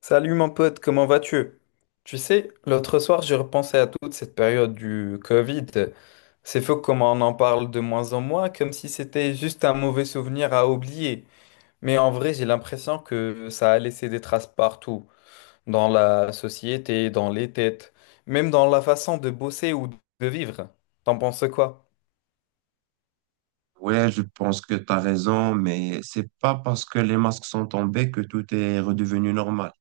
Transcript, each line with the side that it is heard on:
left: Salut mon pote, comment vas-tu? Tu sais, l'autre soir, j'ai repensé à toute cette période du Covid. C'est fou comment on en parle de moins en moins, comme si c'était juste un mauvais souvenir à oublier. Mais en vrai, j'ai l'impression que ça a laissé des traces partout, dans la société, dans les têtes, même dans la façon de bosser ou de vivre. T'en penses quoi?
right: Ouais, je pense que tu as raison, mais c'est pas parce que les masques sont tombés que tout est redevenu normal.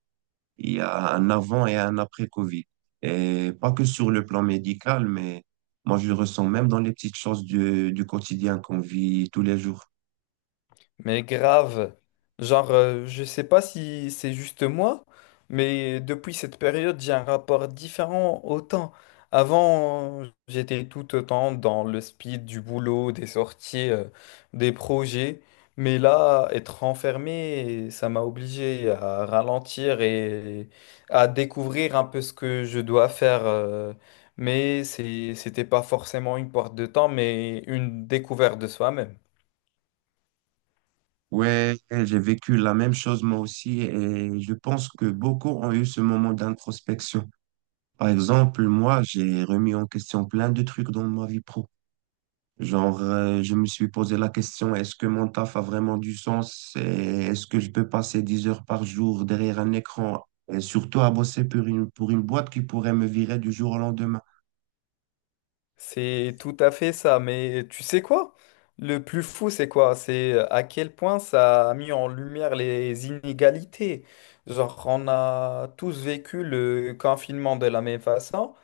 right: Il y a un avant et un après Covid. Et pas que sur le plan médical, mais moi je le ressens même dans les petites choses du quotidien qu'on vit tous les jours.
left: Mais grave, genre, je sais pas si c'est juste moi, mais depuis cette période, j'ai un rapport différent au temps. Avant, j'étais tout autant dans le speed du boulot, des sorties, des projets. Mais là, être enfermé, ça m'a obligé à ralentir et à découvrir un peu ce que je dois faire. Mais c'était pas forcément une porte de temps, mais une découverte de soi-même.
right: Ouais, j'ai vécu la même chose moi aussi et je pense que beaucoup ont eu ce moment d'introspection. Par exemple, moi, j'ai remis en question plein de trucs dans ma vie pro. Genre, je me suis posé la question, est-ce que mon taf a vraiment du sens? Et est-ce que je peux passer 10 heures par jour derrière un écran et surtout à bosser pour une boîte qui pourrait me virer du jour au lendemain?
left: C'est tout à fait ça, mais tu sais quoi? Le plus fou, c'est quoi? C'est à quel point ça a mis en lumière les inégalités. Genre, on a tous vécu le confinement de la même façon.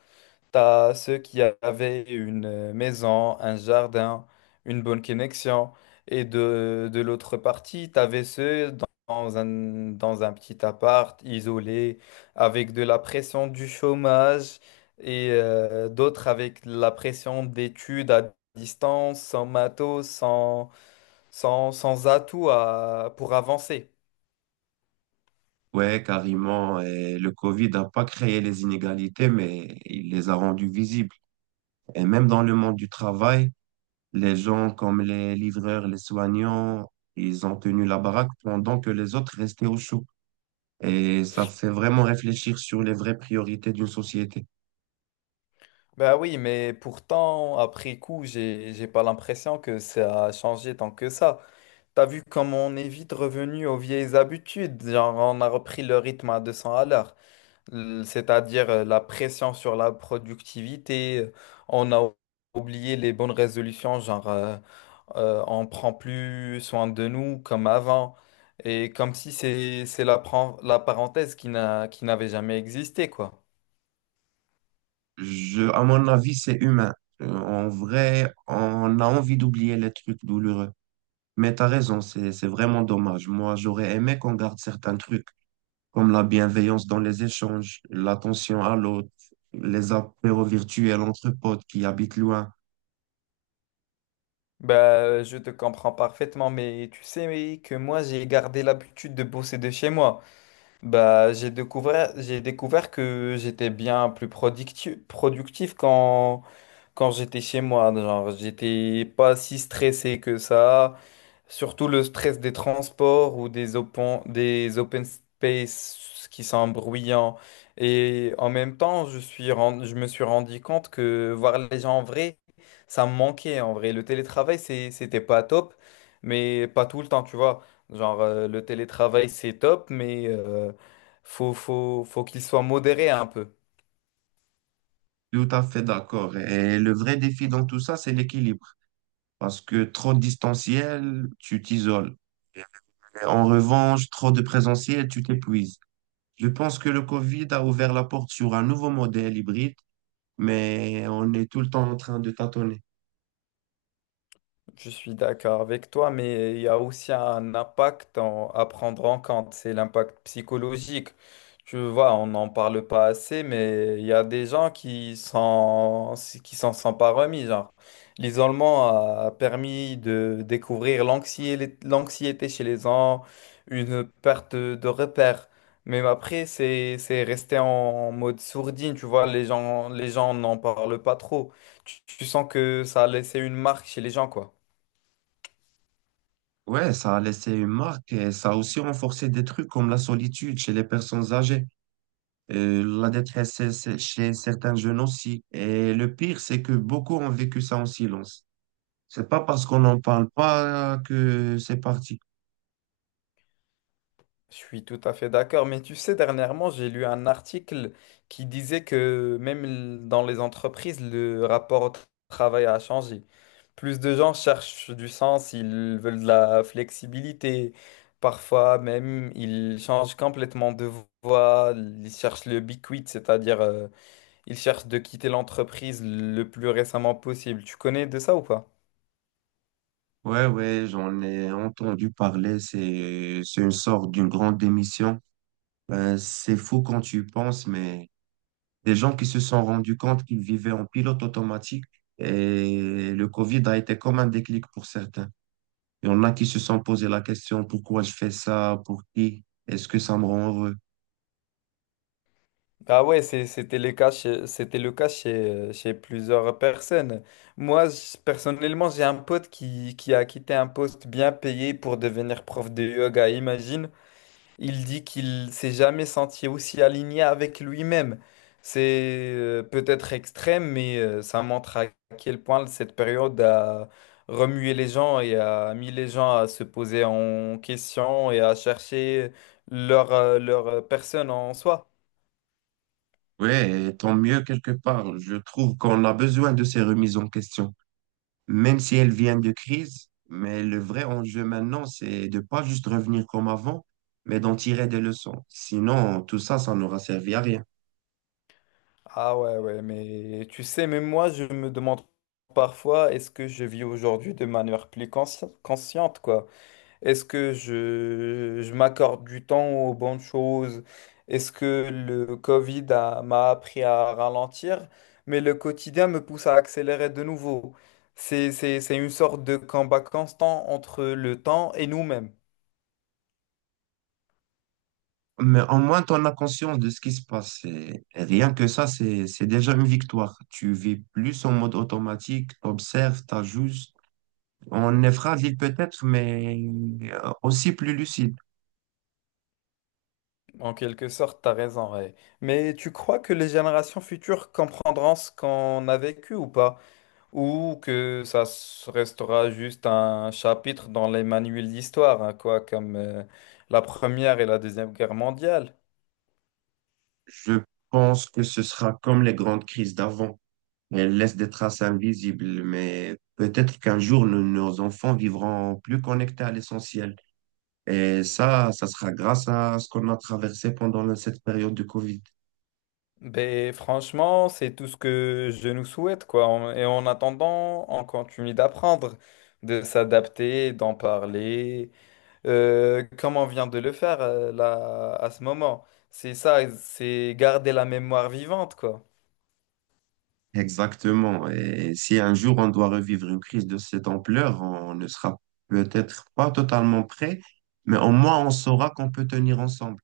left: T'as ceux qui avaient une maison, un jardin, une bonne connexion. Et de l'autre partie, t'avais ceux dans un petit appart, isolé, avec de la pression du chômage, et d'autres avec la pression d'études à distance, sans matos, sans, sans, sans atout pour avancer.
right: Ouais, carrément. Et le Covid n'a pas créé les inégalités, mais il les a rendues visibles. Et même dans le monde du travail, les gens comme les livreurs, les soignants, ils ont tenu la baraque pendant que les autres restaient au chaud. Et ça fait vraiment réfléchir sur les vraies priorités d'une société.
left: Ben oui, mais pourtant, après coup, j'ai pas l'impression que ça a changé tant que ça. T'as vu comme on est vite revenu aux vieilles habitudes, genre on a repris le rythme à 200 à l'heure, c'est-à-dire la pression sur la productivité, on a oublié les bonnes résolutions, on prend plus soin de nous comme avant, et comme si c'est la, la parenthèse qui n'avait jamais existé, quoi.
right: Je, à mon avis, c'est humain. En vrai, on a envie d'oublier les trucs douloureux. Mais t'as raison, c'est vraiment dommage. Moi, j'aurais aimé qu'on garde certains trucs, comme la bienveillance dans les échanges, l'attention à l'autre, les apéros virtuels entre potes qui habitent loin.
left: Bah, je te comprends parfaitement, mais tu sais que moi j'ai gardé l'habitude de bosser de chez moi. Bah, j'ai découvert que j'étais bien plus productif quand j'étais chez moi. Genre, j'étais pas si stressé que ça. Surtout le stress des transports ou des open space qui sont bruyants. Et en même temps, je me suis rendu compte que voir les gens en vrai, ça me manquait en vrai. Le télétravail, c'était pas top, mais pas tout le temps, tu vois. Genre, le télétravail, c'est top, mais faut qu'il soit modéré un peu.
right: Tout à fait d'accord. Et le vrai défi dans tout ça, c'est l'équilibre. Parce que trop de distanciel, tu t'isoles. En revanche, trop de présentiel, tu t'épuises. Je pense que le Covid a ouvert la porte sur un nouveau modèle hybride, mais on est tout le temps en train de tâtonner.
left: Je suis d'accord avec toi, mais il y a aussi un impact à prendre en compte, c'est l'impact psychologique. Tu vois, on n'en parle pas assez, mais il y a des gens qui s'en sont pas remis, genre. L'isolement a permis de découvrir l'anxiété chez les gens, une perte de repères. Mais après, c'est resté en mode sourdine, tu vois, les gens n'en parlent pas trop. Tu sens que ça a laissé une marque chez les gens, quoi.
right: Ouais, ça a laissé une marque et ça a aussi renforcé des trucs comme la solitude chez les personnes âgées, la détresse chez certains jeunes aussi. Et le pire, c'est que beaucoup ont vécu ça en silence. C'est pas parce qu'on n'en parle pas que c'est parti.
left: Je suis tout à fait d'accord, mais tu sais, dernièrement, j'ai lu un article qui disait que même dans les entreprises, le rapport au travail a changé. Plus de gens cherchent du sens, ils veulent de la flexibilité. Parfois même, ils changent complètement de voie, ils cherchent le big quit, c'est-à-dire ils cherchent de quitter l'entreprise le plus récemment possible. Tu connais de ça ou pas?
right: Ouais, ouais, j'en ai entendu parler. C'est une sorte d'une grande démission. C'est fou quand tu y penses, mais des gens qui se sont rendus compte qu'ils vivaient en pilote automatique et le Covid a été comme un déclic pour certains. Il y en a qui se sont posé la question, pourquoi je fais ça? Pour qui? Est-ce que ça me rend heureux?
left: Ah ouais, c'était le cas chez plusieurs personnes. Moi, personnellement, j'ai un pote qui a quitté un poste bien payé pour devenir prof de yoga, imagine. Il dit qu'il s'est jamais senti aussi aligné avec lui-même. C'est peut-être extrême, mais ça montre à quel point cette période a remué les gens et a mis les gens à se poser en question et à chercher leur, leur personne en soi.
right: Oui, tant mieux quelque part. Je trouve qu'on a besoin de ces remises en question, même si elles viennent de crise. Mais le vrai enjeu maintenant, c'est de pas juste revenir comme avant, mais d'en tirer des leçons. Sinon, tout ça, ça n'aura servi à rien.
left: Ah ouais, ouais, mais tu sais, même moi, je me demande parfois, est-ce que je vis aujourd'hui de manière plus consciente, quoi? Est-ce que je m'accorde du temps aux bonnes choses? Est-ce que le Covid m'a appris à ralentir? Mais le quotidien me pousse à accélérer de nouveau. C'est une sorte de combat constant entre le temps et nous-mêmes.
right: Mais au moins, tu en as conscience de ce qui se passe. Et rien que ça, c'est déjà une victoire. Tu vis plus en mode automatique, t'observes, t'ajustes. On est fragile peut-être, mais aussi plus lucide.
left: En quelque sorte, t'as raison, ouais. Mais tu crois que les générations futures comprendront ce qu'on a vécu ou pas? Ou que restera juste un chapitre dans les manuels d'histoire, hein, quoi, comme la Première et la Deuxième Guerre mondiale.
right: Je pense que ce sera comme les grandes crises d'avant. Elles laissent des traces invisibles, mais peut-être qu'un jour, nos enfants vivront plus connectés à l'essentiel. Et ça sera grâce à ce qu'on a traversé pendant cette période de Covid.
left: Ben franchement, c'est tout ce que je nous souhaite, quoi. Et en attendant, on continue d'apprendre, de s'adapter, d'en parler, comme on vient de le faire là à ce moment. C'est ça, c'est garder la mémoire vivante, quoi.
right: Exactement. Et si un jour on doit revivre une crise de cette ampleur, on ne sera peut-être pas totalement prêt, mais au moins on saura qu'on peut tenir ensemble.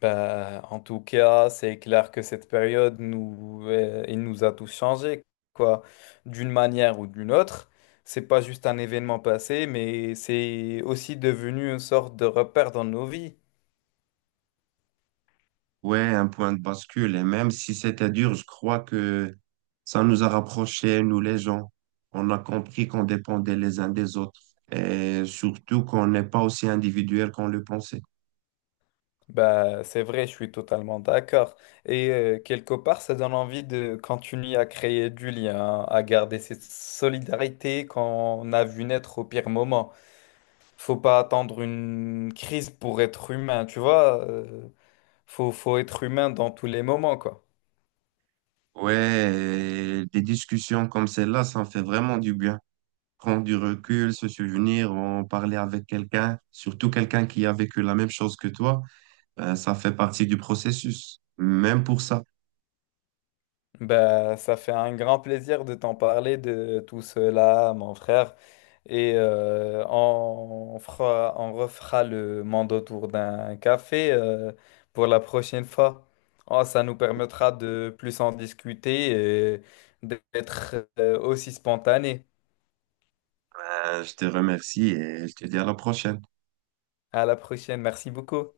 left: Bah, en tout cas, c'est clair que cette période nous, elle nous a tous changés, quoi, d'une manière ou d'une autre. C'est pas juste un événement passé, mais c'est aussi devenu une sorte de repère dans nos vies.
right: Ouais, un point de bascule. Et même si c'était dur, je crois que ça nous a rapprochés, nous les gens. On a compris qu'on dépendait les uns des autres et surtout qu'on n'est pas aussi individuel qu'on le pensait.
left: Bah, c'est vrai, je suis totalement d'accord. Et quelque part, ça donne envie de continuer à créer du lien, à garder cette solidarité qu'on a vu naître au pire moment. Faut pas attendre une crise pour être humain, tu vois. Faut être humain dans tous les moments, quoi.
right: Ouais, et des discussions comme celle-là, ça en fait vraiment du bien. Prendre du recul, se souvenir, en parler avec quelqu'un, surtout quelqu'un qui a vécu la même chose que toi, ça fait partie du processus, même pour ça.
left: Bah, ça fait un grand plaisir de t'en parler de tout cela, mon frère. Et on refera le monde autour d'un café pour la prochaine fois. Oh, ça nous permettra de plus en discuter et d'être aussi spontané.
right: Je te remercie et je te dis à la prochaine.
left: À la prochaine. Merci beaucoup.